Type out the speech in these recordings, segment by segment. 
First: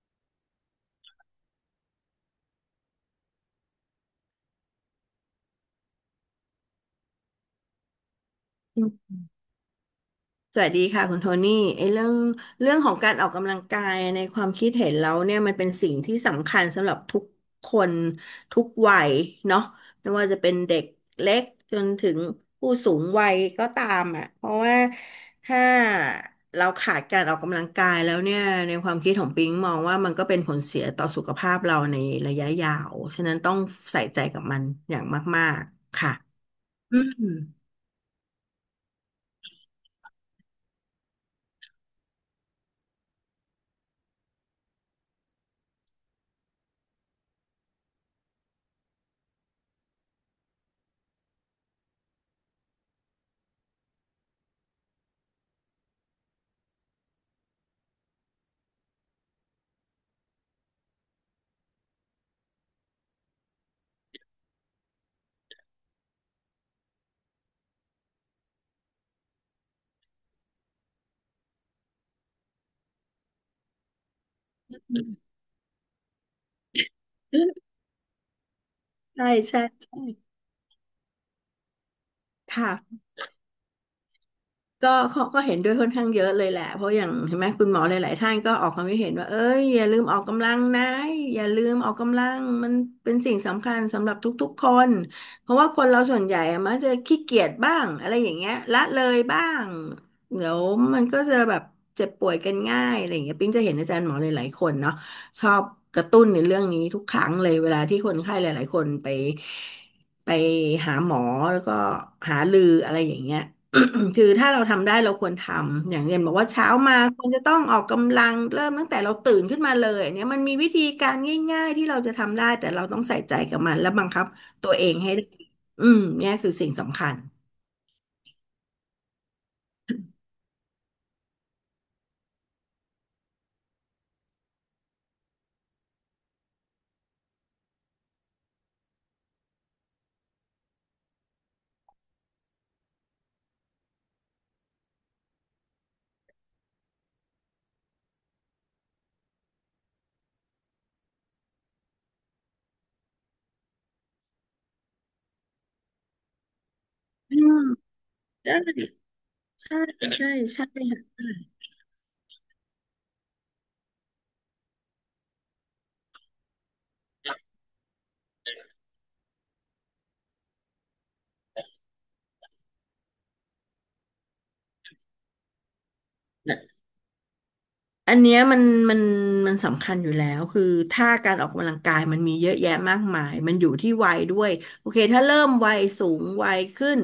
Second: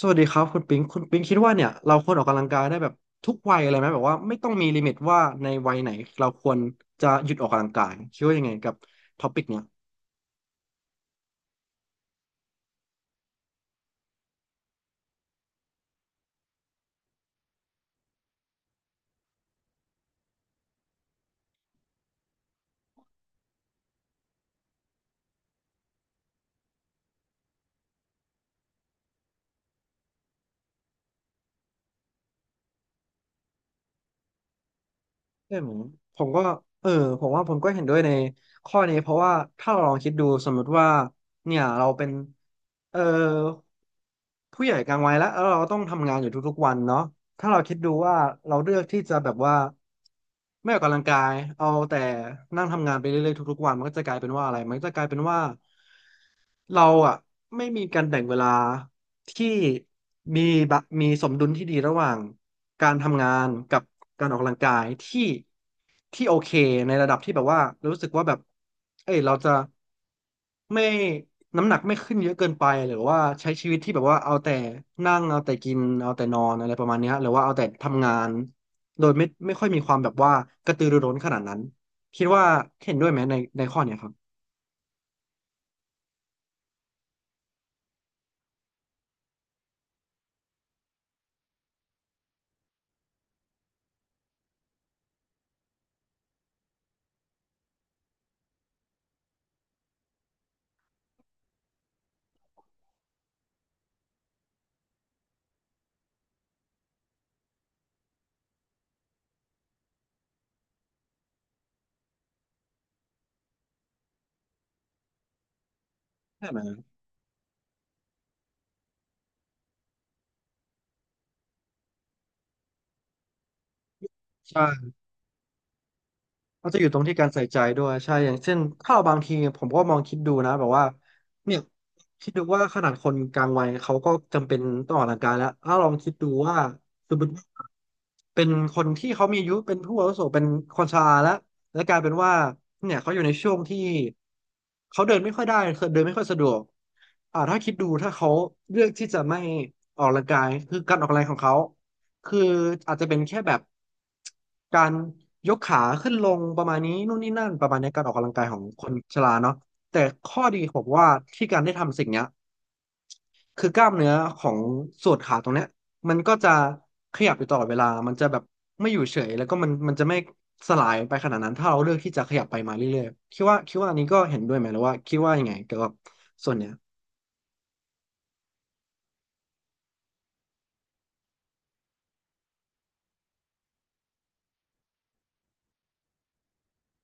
สวัสดีครับคุณปิงคุณปิงคิดว่าเนี่ยเราควรออกกำลังกายได้แบบทุกวัยอะไรไหมแบบว่าไม่ต้องมีลิมิตว่าในวัยไหนเราควรจะหยุดออกกำลังกายคิดว่ายังไงกับอืมท็อปิกเนี้ย สวัสดีค่ะคุณโทนี่ไอ้เรื่องเรื่องของการออกกำลังกายในความคิดเห็นเราเนี่ยมันเป็นสิ่งที่สำคัญสำหรับทุกคนทุกวัยเนาะไม่ว่าจะเป็นเด็กเล็กจนถึงผู้สูงวัยก็ตามอ่ะเพราะว่าถ้าเราขาดการออกกำลังกายแล้วเนี่ยในความคิดของปิงมองว่ามันก็เป็นผลเสียต่อสุขภาพเราในระยะยาวฉะนั้นต้องใส่ใจกับมันอย่างมาใช่กไหมๆค่ะผมก็เอออืมผมว่าผมก็เห็นด้วยในข้อนี้เพราะว่าถ้าเราลองคิดดูสมมติว่าเนี่ยเราเป็นเออผู้ใหญ่กลางวัยแล้วแล้วเราต้องทำงานอยู่ทุกๆวันเนาะถ้าเราคิดดูว่าเราเลือกที่จะแบบว่าไม่ออกกำลังกายเอาแต่นั่งทำงานไปเรื่อยๆทุกๆวันมันก็จะกลายเป็นว่าอะไรมันก็จะกลายเป็นว่า เราอ่ะไม่มีการแบ่งเวลาที่มีมีสมดุลที่ดีระหว่างการทำงานกับการออกกำลังกายที่ที่โอเคในระดับที่แบบว่ารู้สึกว่าแบบเอ้ยเราจะไม่น้ำหนักไม่ขึ้นเยอะเกินไปหรือว่าใช้ชีวิตที่แบบว่าเอาแต่นั่งเอาแต่กินเอาแต่นอนอะไรประมาณเนี้ยหรือว่าเอาแต่ทำงานโดยไม่ใช่ไม่ใช่ค่อยมีความแบบใช่ว่ากระตือรือร้นขนาดนั้นคิดว่าเห็ค่ะ นด้วยไหมในข้อเนี้ยครับก็เขาก็เห็นด้วยค่อนข้างเยอะเลยแหละเพราะอย่างเห็นไหมคุณหมอหลายๆท่านก็ออกความคิดเห็นว่าเอ้ยอย่าลืมออกกำลังนะอย่าลืมออกกำลังมันเป็นสิ่งสำคัญสำหรับทุกๆคนเพราะว่าคนเราส่วนใหญ่อะมักจะขี้เกียจบ้างอะไรอย่างเงี้ยละเลยบ้างเดี๋ยวมันก็จะแบบเจ็บป่วยกันง่ายอะไรอย่างเงี้ยปิ๊งจะเห็นอาจารย์หมอหลายๆคนเนาะชอบกระตุ้นในเรื่องนี้ทุกครั้งเลยเวลาที่คนไข้หลายๆคนไปหาหมอแล้วก็หารืออะไรอย่างเงี้ย คือถ้าเราทำได้เราควรทำอย่างเรียนบอกใช่ว่าไหมเช้ามาควรจะต้องออกกำลังเริ่มตั้งแต่เราตื่นขึ้นมาเลยอันเนี่ยมันมีวิธีการง่ายๆที่เราจะทำได้แต่เราต้องใส่ใจกับมันและบังคับตัวเอใช่ งให้ได้อืมเนี่ยคือก็สิ่งจะอยู่ตรสำงคัที่ญการใส่ใจด้วยใช่อย่างเช่นถ้าเราบางทีผมก็มองคิดดูนะแบบว่าเนี่ยคิดดูว่าขนาดคนกลางวัยเขาก็จำเป็นต้องออกกำลังกายแล้วถ้าลองคิดดูว่าสมมติเป็นคนที่เขามีอายุเป็นผู้อาวุโสเป็นคนชราแล้วและกลายเป็นว่าเนี่ยเขาอยู่ในช่วงที่เขาเดินไม่ค่อยได้คือเดินไม่ค่อยสะดวกถ้าคิดดูถ้าเขาเลือกที่จะไม่ออกกำลังกายคือการออกกำลังกายของเขา คืออาจจะเป็นแค่แบบการยกขาขึ้นลงประมาณนี้นู่นนี่อืนั่นมประมาณนี้การออกกำลังกายขได้องคนชราเนาะใช่แต่ใช่ข้อดีใช่ผมว่าค่ะ ที่การได้ทำสิ่งเนี้ยคือกล้ามเนื้อของส่วนขาตรงเนี้ยมันก็จะขยับอยู่ตลอดเวลามันจะแบบไม่อยู่เฉยแล้วก็มันจะไม่สลายไปขนาดนั้นถ้าเราเลือกที่จะขยับไปมาเรื่อยๆคิดว่าอันนี้ก็เห็นด้วยไหมหรือว่าคิดว่ายังไงเกี่ยวกับส่วนเนี้ยอันเนี้ยมันมันสำคัญอยู่แล้วคือถ้าการออกกำลังกายมันมีเยอะแยะมากมายมันอยู่ที่วัยด้วยโอเคถ้าเริ่มวัยสูงวัยขึ้น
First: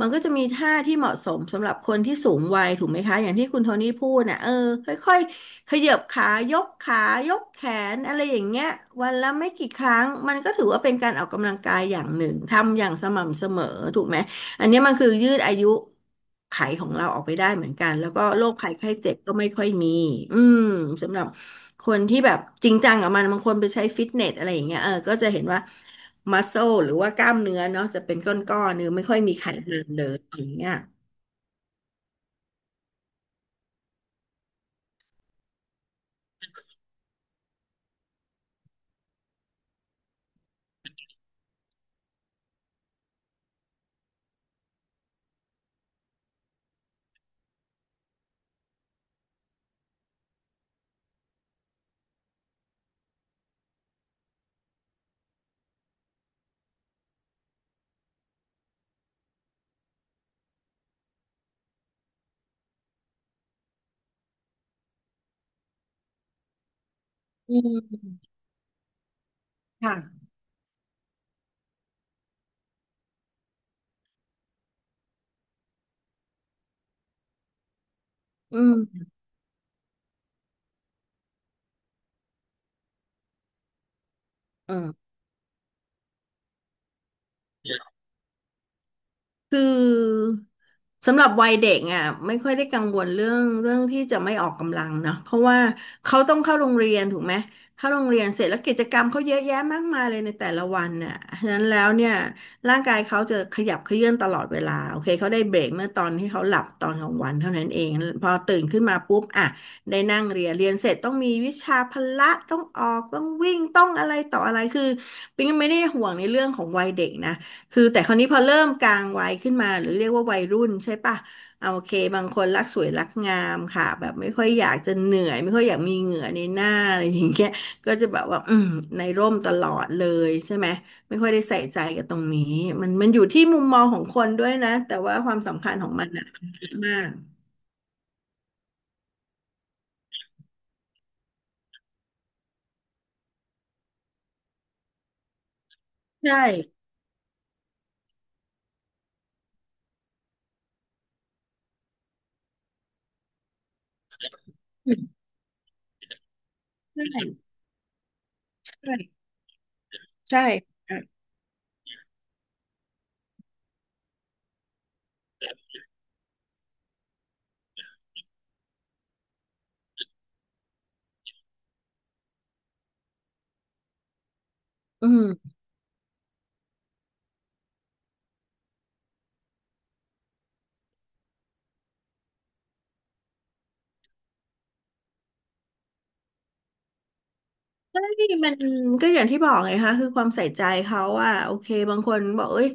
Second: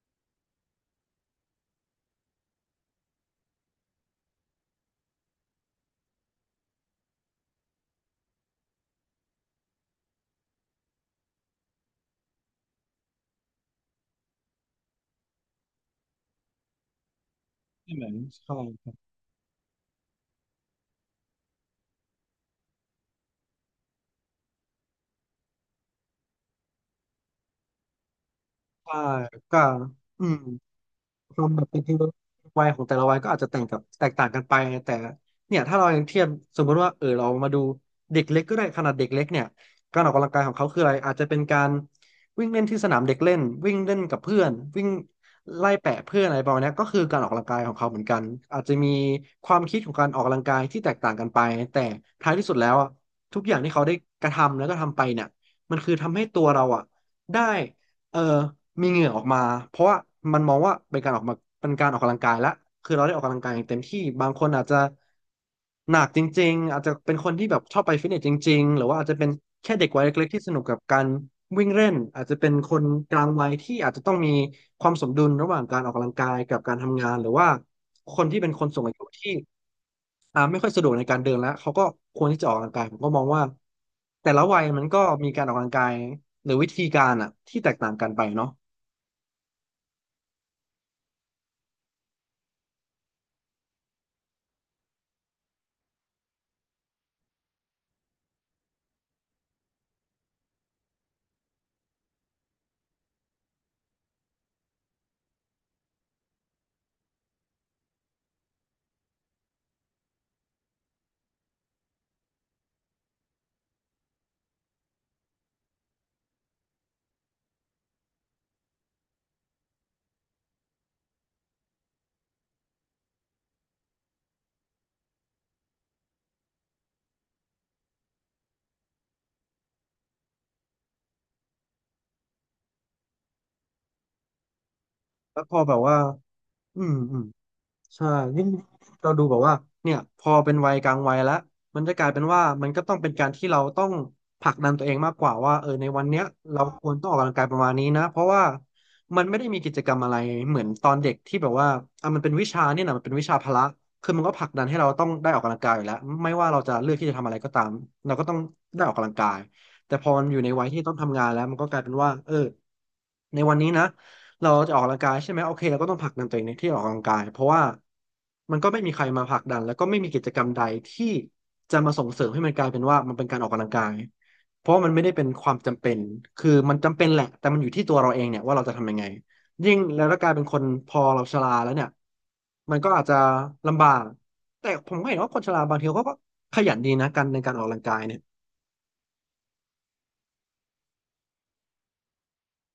มันก็จะมีท่าที่เหมาะสมสำหรับคนที่สูงวัยถูกไหมคะอย่างที่คุณโทนี่พูดน่ะเออค่อยๆขยับขายกขายกแขนอะไรอย่างเงี้ยวันละไม่กี่ครั้งมันก็ถือว่าเป็นการออกกำลังกายอย่างหนึ่งทำอย่างสม่ำเสมอถูกไหม อันเนี้ยมันคือยืดอายุไขยของเราออกไปได้เหมือนกัไม่นเหมืแล้อวนก็โรใคภัยไข้ช่เจ็บก็ไม่ค่อยมีอืมสำหรับคนที่แบบจริงจังกับมันบางคนไปใช้ฟิตเนสอะไรอย่างเงี้ยเออก็จะเห็นว่ามัสโซหรือว่ากล้ามเนื้อเนาะจะเป็นก้อนๆเนื้อใช่ไม่ค่อยมีไขก็มันเลยอืม อย่างเงี้ยความแบบเป็นวัยของแต่ละวัยก็อาจจะแตกต่างกันไปแต่เนี่ยถ้าเรายังเทียบสมมติว่าเรามาดูเด็กเล็กก็ได้ขนาดเด็กเล็กเนี่ยการออกกำลังกายของเขาคืออะไรอาจจะเป็นการวิ่งเล่นที่สนามเด็กเล่นวิ่งเล่นกับเพื่อนวิ่งไล่แปะเพื่อนอะไรประมาณเนี้ยก็คือการออกกำลังกายของเขาเหมือนกันอาจจะมีความคิดของการออกกำลังกายที่แตกต่างกันไปแต่ท้ายที่สุดแล้วอะทุกอย่างที่เขาได้กระทำแล้วก็ทำไปเนี่ยมันคือทำให้ตัวเราอะได้ เออมีเหงื่อออกมาเพราะว่ามันมองว่าเป็นการออกกำลังกายละคือเราได้ออกกำลังกายอย่างเต็มที่บางคนอาจจะหนักจริงๆอาจจะเป็นคนที่อืแบบชอบไปฟิตเนมสจริงๆหรือว่าอาจจะเป็นแค่เด็กวัยค่ะเล็กๆที่สนุกกับการวิ่งเล่นอาจจะเป็นคนกลางวัยที่อาจจะต้องมีความสมดุลระหว่างการออกกำลังกายกับการทำงานหรือว่าคนที่เป็นอืคนสูงอายุมที่ ไม่ค่อยสะดวกในการเดินแล้วเขาก็ควรที่จะออกกำลังกายผมก็มองว่าแต่ละวัยเอมันอ ก็มีการออกกำลังกายหรือวิธีการอ่ะที่แตกต่างกันไปเนาะคือสำหรับวัยเด็กอ่ะไม่ค่อยได้กังวลเรื่องที่จะไม่ออกกำลังเนาะเพราะว่าเขาต้องเข้าโรงเรียนถูกไหมเข้าโรงเรียนเสร็จแล้วกิจกรรมเขาเยอะแยะมากมายเลยในแต่ละวันน่ะฉะนั้นแล้วเนี่ยร่างกายเขาจะขยับเขยื้อนตลอดเวลาโอเคเขาได้เบรกเมื่อตอนที่เขาหลับตอนกลางวันเท่านั้นเองพอตื่นขึ้นมาปุ๊บอ่ะได้นั่งเรียนเรียนเสร็จต้องมีวิชาพละต้องออกต้องวิ่งต้องอะไรต่ออะไรคือปิ๊งไม่ได้ห่วงในเรื่องของวัยเด็กนะ คือแต่คราวนี้พอเริ่มกลางวัยขึ้นมาหรือเรียกว่าวัยรุ่นใช่ปะเอาโอเคบางคนรักสวยรักงามค่ะแบบไม่ค่อยอยากจะเหนื่อยไม่ค่อยอยากมีเหงื่อในหน้าอะไรอย่างเงี้ยก็จะแบบว่าในร่มตลอดเลยใช่ไหมไม่ค่อยได้ใส่ใจกับตรงนี้มันอยู่ที่มุมมองของคนด้วยนะแต่ว่าควาแล้มวพอสำคัแบญบของว่ามันน่ะอืมมากอืม ใช่ยิ่งเราดูแบบว่าเนี่ยพอเป็นวัยกลางวัยแล้วมันจะกลายเป็นว่ามันก็ต้องเป็นการที่เราต้องผลักดันตัวเองมากกว่าว่าในวันเนี้ยใช่เราควรต้องออกกำลังกายประมาณนี้นะเพราะว่ามันไม่ได้มีกิจกรรมอะไรเหมือนตอนเด็กที่แบบว่าอ่ะมันเป็นวิชาเนี่ยนะมันเป็นวิชาพละคือมันก็ผลักดันให้เราต้องได้ใออกกำลังกายอยู่แล้วไม่ว่าเราจะเลือกที่จะทำอะไรช่ก็ตามเราก็ต้องใชได้ออกกำลัง่กายแต่พอมันอยู่ใช่ในวัยที่ต้องทำงานแล้วมันก็กลายเป็นว่าเออในวันนี้นะ เราจะออกกำลังกายใช่ไหมโอเคเราก็ต้องผลักดันตัวเองในที่ออกกำลังกายเพราะว่ามันก็ไม่มีใครมาผลักดันแล้วก็ไม่มีกิจกรรมใดที่จะมาส่งเสริมให้มันกลายเป็นว่ามันเป็นการออกกำลังกายเพราะว่ามันไม่อืได้เป็นความ มจำเป็นคือมันจำเป็นแหละแต่มันอยู่ที่ตัวเราเองเนี่ยว่าเราจะทำยังไงยิ่งแล้วถ้ากลายเป็นคนพอเราชราแล้วเนี่ยมันก็อาจจะลำบากแต่ผมก็เห็นว่าคนชราบางทีเขาก็ขยันดีนะกันในการออกกำลังกายใช่เนี่ยมันก็อย่างที่บอกไงคะคือความใส่ใจเขาว่าโอเคบางคนบอกเอ้ย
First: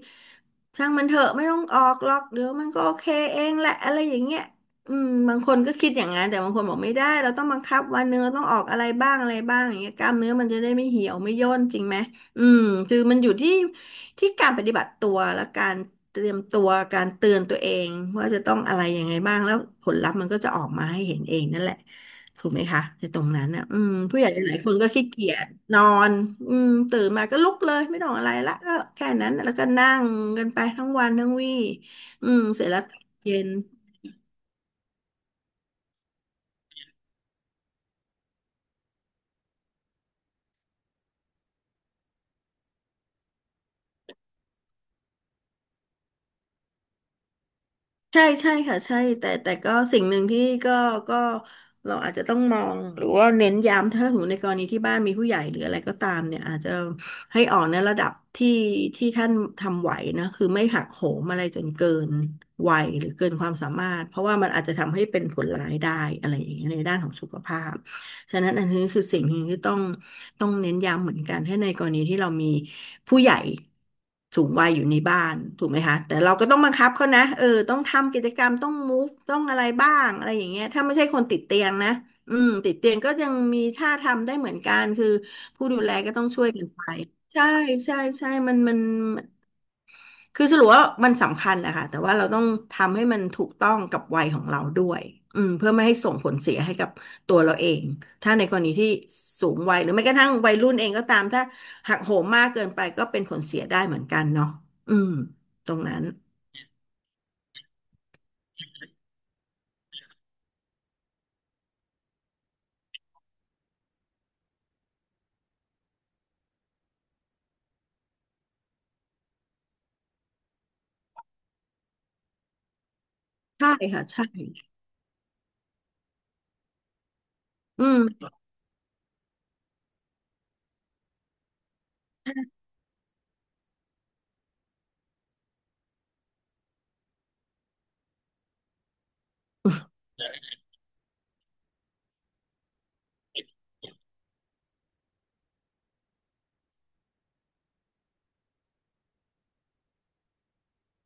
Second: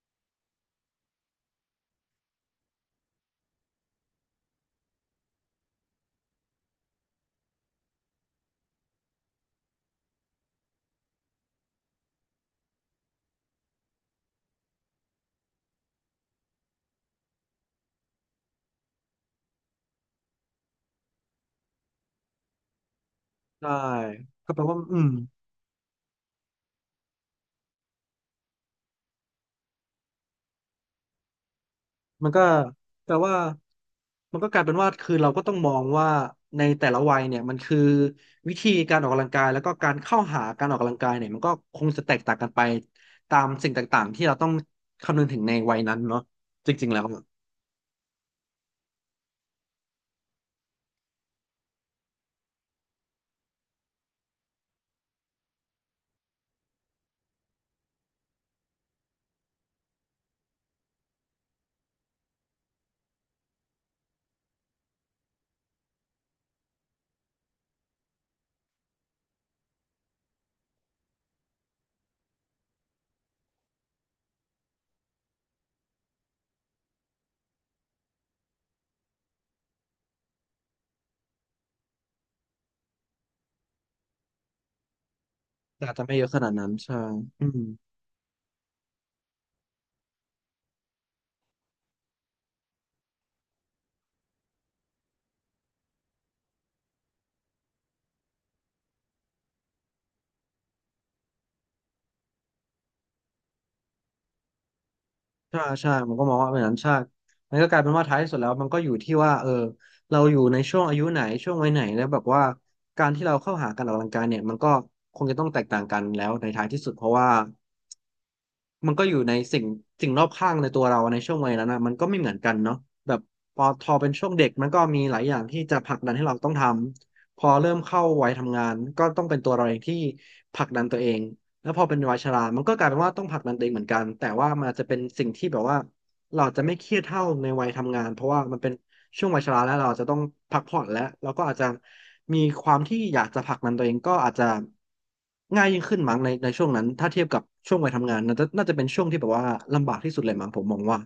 ช่างมันเถอะไม่ต้องออกหรอกเดี๋ยวมันก็โอเคเองแหละอะไรอย่างเงี้ยอืมบางคนก็คิดอย่างนั้นแต่บางคนบอกไม่ได้เราต้องบังคับวันหนึงเราต้องออกอะไรบ้างอะไรบ้างอย่างเงี้ยกล้ามเนื้อมันจะได้ไม่เหี่ยวไม่ย่นจริงไหมอืมคือมันอยู่ที่การปฏิบัติตัวและการเตรียมตัวการเตือนตัวเองว่าจะต้องอะไรยังไงบ้างแล้วผลลัพธ์มันก็จะออกมาให้เห็นเองนั่นแหละ ถูกไหมคะในตรงนั้นอ่ะได้อืมผู้ใหญ่หก็ลาแปยลคว่านก็อืขี้ม เกียจนอนอืมตื่นมาก็ลุกเลยไม่ต้องอะไรละก็แค่นั้นแล้วก็นั่งกันไปทั้งวันทั้งวี่อืมันมก็เสร็จแล้วตอนแต่ว่าเย็น มันก็กลายเป็นว่าคือเราก็ต้องมองว่าในแต่ละวัยเนี่ยมันคือวิธีการออกกำลังกายแล้วก็การเข้าหาการออกกำลังกายเนี่ยมันก็คงจะแตกต่างกันไปตามสิ่งต่างๆที่เราต้องคำนึงถึงในวัยนั้นเนาะจริงๆแล้วอะใช่ใช่ค่ะใช่แต่ก็สิ่งหนึ่งที่ก็ก็เราอาจจะต้องมองหรือว่าเน้นย้ำถ้าสมมติในกรณีที่บ้านมีผู้ใหญ่หรืออะไรก็ตามเนี่ยอาจจะให้ออกในระดับที่ท่านทำไหวนะคือไม่หักโหมอะไรจนเกินวัยหรือเกินความสามารถเพราะว่ามันอาจจะทำให้เป็นผลร้ายได้อะไรอย่างเงี้ยในด้านของสุขภาพ ฉะนั้นอันนี้คือสิ่งหนึ่งที่ต้องเน้นย้ำเหมือนกันถ้าในกรณีที่เรามีผู้ใหญ่สูงวัยอยู่ในบ้านถูกไหมคะแต่เราก็ต้องบังคับเขานะเออต้องทำกิจกรรมต้องมูฟต้องอะไรบ้างอะไรอย่างเงี้ยถ้าไม่ใช่คนติดเตียงนะอืมติดเตียงก็ยังมีท่าทำได้เหมือนกันคือผู้ดูแต่แลอาจจะก็ไม่เยต้องอะขช่วนายดกันั้นนไปใช่อืใช่มใช่ใช่มัน คือสรุปว่ามันสำคัญแหละค่ะแต่ว่าเราต้องทำให้มันถูกต้องกับวัยของเราด้วยอืมเพื่อไม่ให้ส่งผลเสียให้กับตัวเราเองถ้าในกรณีที่สูงวัยหรือแม้กระทั่งวัยรุ่นเองก็ตามถ้าหักโหมมากเกินไปก็เป็นผลเสียได้เหมือนกันเนาะอืมใช่ตรงใช่นั้นมันก็มองว่าเป็นนั้นใช่มันก็กลายเป็นว่าท้ายที่สุดแล้วมันก็อยู่ที่ว่าเราอยู่ในช่วงอายุไหนช่วงวัยไหนแล้วแบบว่าการที่เราเข้าหาการออกกำลังกายเนี่ยมันก็คงจะต้องแตกต่างกันแล้วในท้ายที่สุดเพราะว่า มันก็อยู่ในสิ่งรอบข้างในตัวเราในช่วงวัยนั้นนะมันก็ไม่เหมือนกันเนาะแบบพอใช่ทอค่ะเป็นใช่ช่วงเด็กมันก็มีหลายอย่างที่จะผลักดันให้เราต้องทำพอเริ่มอืม เข้าวัยทำงานก็ต้องเป็นตัวเราเองที่ผลักดันตัวเองแล้วพอเป็นวัยชรามันก็กลายเป็นว่าต้องผลักดันตัวเองเหมือนกันแต่ว่ามันอาจจะเป็นสิ่งที่แบบว่าเราจะไม่เครียดเท่าในวัยทำงานเพราะว่ามันเป็น ช่วงวัยชราแล้วเราอาจจะต้องพักผ่อนแล้วเราก็อาจจะมีความที่อยากจะผลักดันตัวเองก็อาจจะง่ายยิ่งขึ้นมั้งในช่วงนั้นถ้าเทียบกับช่วงวัยทำงานน่าจะเป็นช่วงที่แบบว่าลำบากที่สุดเลยมั้งผมมองว่า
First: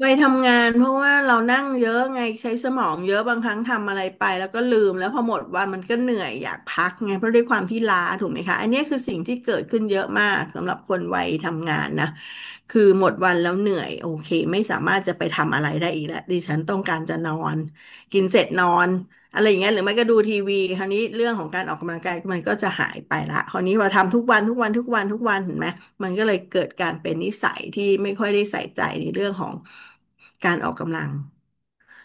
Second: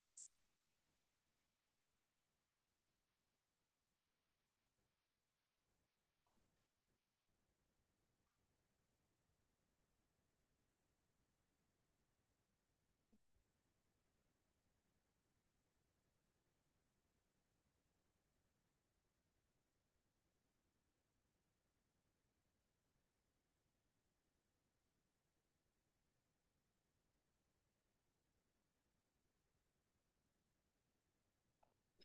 ไปทำงานเพราะว่าเรานั่งเยอะไงใช้สมองเยอะบางครั้งทำอะไรไปแล้วก็ลืมแล้วพอหมดวันมันก็เหนื่อยอยากพักไงเพราะด้วยความที่ล้าถูกไหมคะอันเนี้ยคือสิ่งที่เกิดขึ้นเยอะมากสำหรับคนวัยทำงานนะคือหมดวันแล้วเหนื่อยโอเคไม่สามารถจะไปทำอะไรได้อีกแล้วดิฉันต้องการจะนอนกินเสร็จนอน อะไรอย่างเงี้ยหรือไม่ก็ดูทีวีคราวนี้เรื่องของการออกกำลังกายมันก็จะหายไปละคราวนี้เราทำทุกวันทุกวันทุกวันทุกวันเห็นไหมมันก็เลยเกิดการเป็นนิสัยที่ไม่ค่อยได้ใส่ใจในเรื่องของการออกกำลัง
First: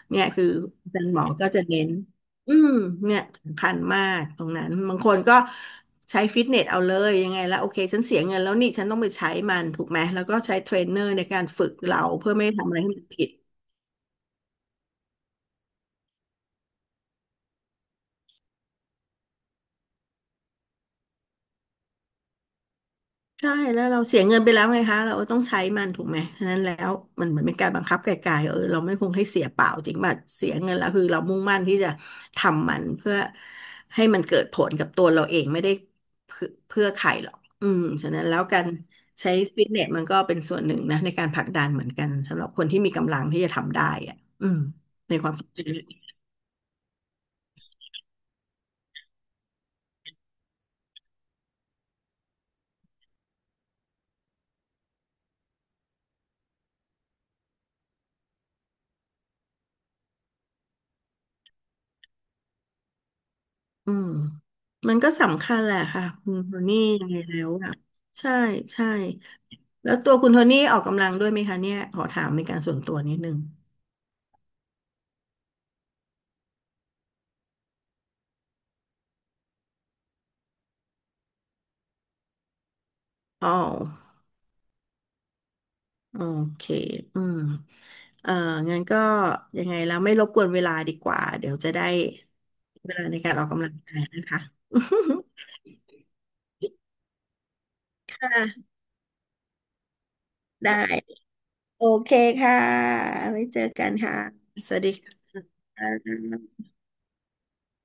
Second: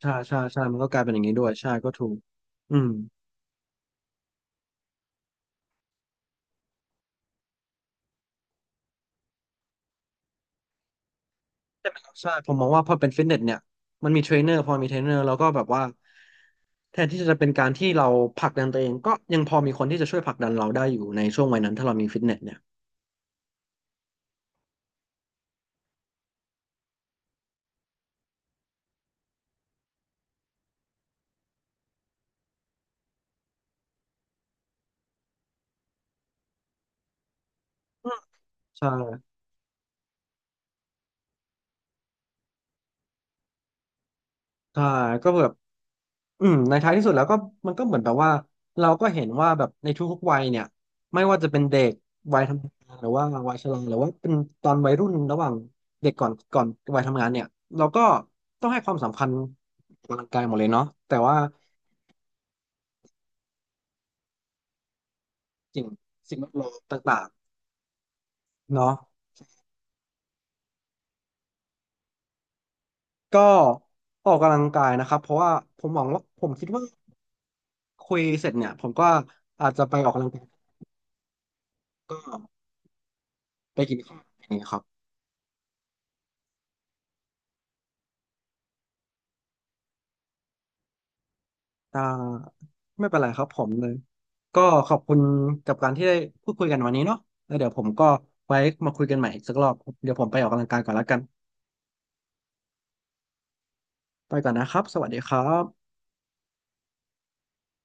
ใช่เนี่ยใช่คือใช่มันก็อากลาจายรเป็นย์อหมย่างอนี้ด้ก็วยจะใช่เน้ก็นถูกอืมอืมเนี่ยสำคัญมากตรงนั้นบางคนก็ใช้ฟิตเนสเอาเลยยังไงแล้วโอเคฉันเสียเงินแล้วนี่ฉันต้องไปใช้มันถูกไหมแล้วก็ใช้เทรนเนอร์ในการฝึกใช่ไหมเราครับใช่เพื่อไม่ผให้มมอทำงอะไรว่าให้พอมันเป็นฟิผิตด เนสเนี่ยมันมีเทรนเนอร์พอมีเทรนเนอร์แล้วก็แบบว่าแทนที่จะเป็นการที่เราผลักดันตัวเองก็ยังพอมีคนที่จะช่วยผลักดันเราได้อยู่ในช่วงวัยนั้นถ้าเรามีฟิตเนสเนี่ยใช่แล้วเราเสียเงินไปแล้วไงคะเราต้องใช้มันถูกไหมฉะนั้นแล้วมันเหมือนเป็นการบังคับไกลๆเออเราไม่คงให้เสียเปล่าจริงป่ะเสียเงินแล้วคือเรามุ่งมั่นที่จะทำมันเพื่อให้มันเกิดผลกับตัวเราเองไม่ได้เพื่อใครหรอกอืมฉะนั้นแล้วการใช่ ใช้ฟิตเนสมันก็เป็นส่วนหนึ่งนะในการผลักดันเหมือนกันสำหรับคนที่มีกำลังที่จะทำได้อ่ะอืมใช่ในคก็วามแบคิดบเห็นอืมในท้ายที่สุดแล้วก็มันก็เหมือนแบบว่าเราก็เห็นว่าแบบในทุกๆวัยเนี่ยไม่ว่าจะเป็นเด็กวัยทำงานหรือว่าวัยชราหรือว่าเป็นตอนวัยรุ่นระหว่างเด็กก่อนวัยทำงานเนี่ยเราก็ต้องให้ความสำคัญกับร่างกายหมดเลยเนาะแต่ว่าอืมมันก็สำคัญแหละสิ่งค่ะคุสิ่ณงแวโทดล้อมนี่ยังไงต่างแล้วอ่ะใช่ๆใช่ เนาะแล้วตัวคุณโทนี่ออกกำลังด้วยไหมคะเนี่ยขอถามเป็นการส่วนตัวนิดนึงก็ออกกำลังกายนะครับเพราะว่าผมหวังว่าผมคิดว่าคุยเสร็จเนี่ยผมก็อาจจะไปออกกำลังกายก็อ๋อไปกินข้าวอย่างเงี้ยครับ โอเคอืมเอ่องั้นก็ยังไงแล้วไม่รบกวนเวลาดีกว่าเดี๋ยวจะได้อ่าเวลาไม่เป็ในนไรการคออรับกผกำลัมงเลยกายนะคะ ก็ขอบคุณ กับการที่ได้พูดคุยกันวันนี้เนาะแล้วเดี๋ยวผมก็คไว้่ะมาคุยกันใหม่อีกสักรอบเดี๋ยวผมไปออกกำลังได้กายก่อนแล้วกันโอเคค่ะไว้เจอกันค่ะ ไปก่อนนะสควัรัสบดีสวัสค่ดีครับะ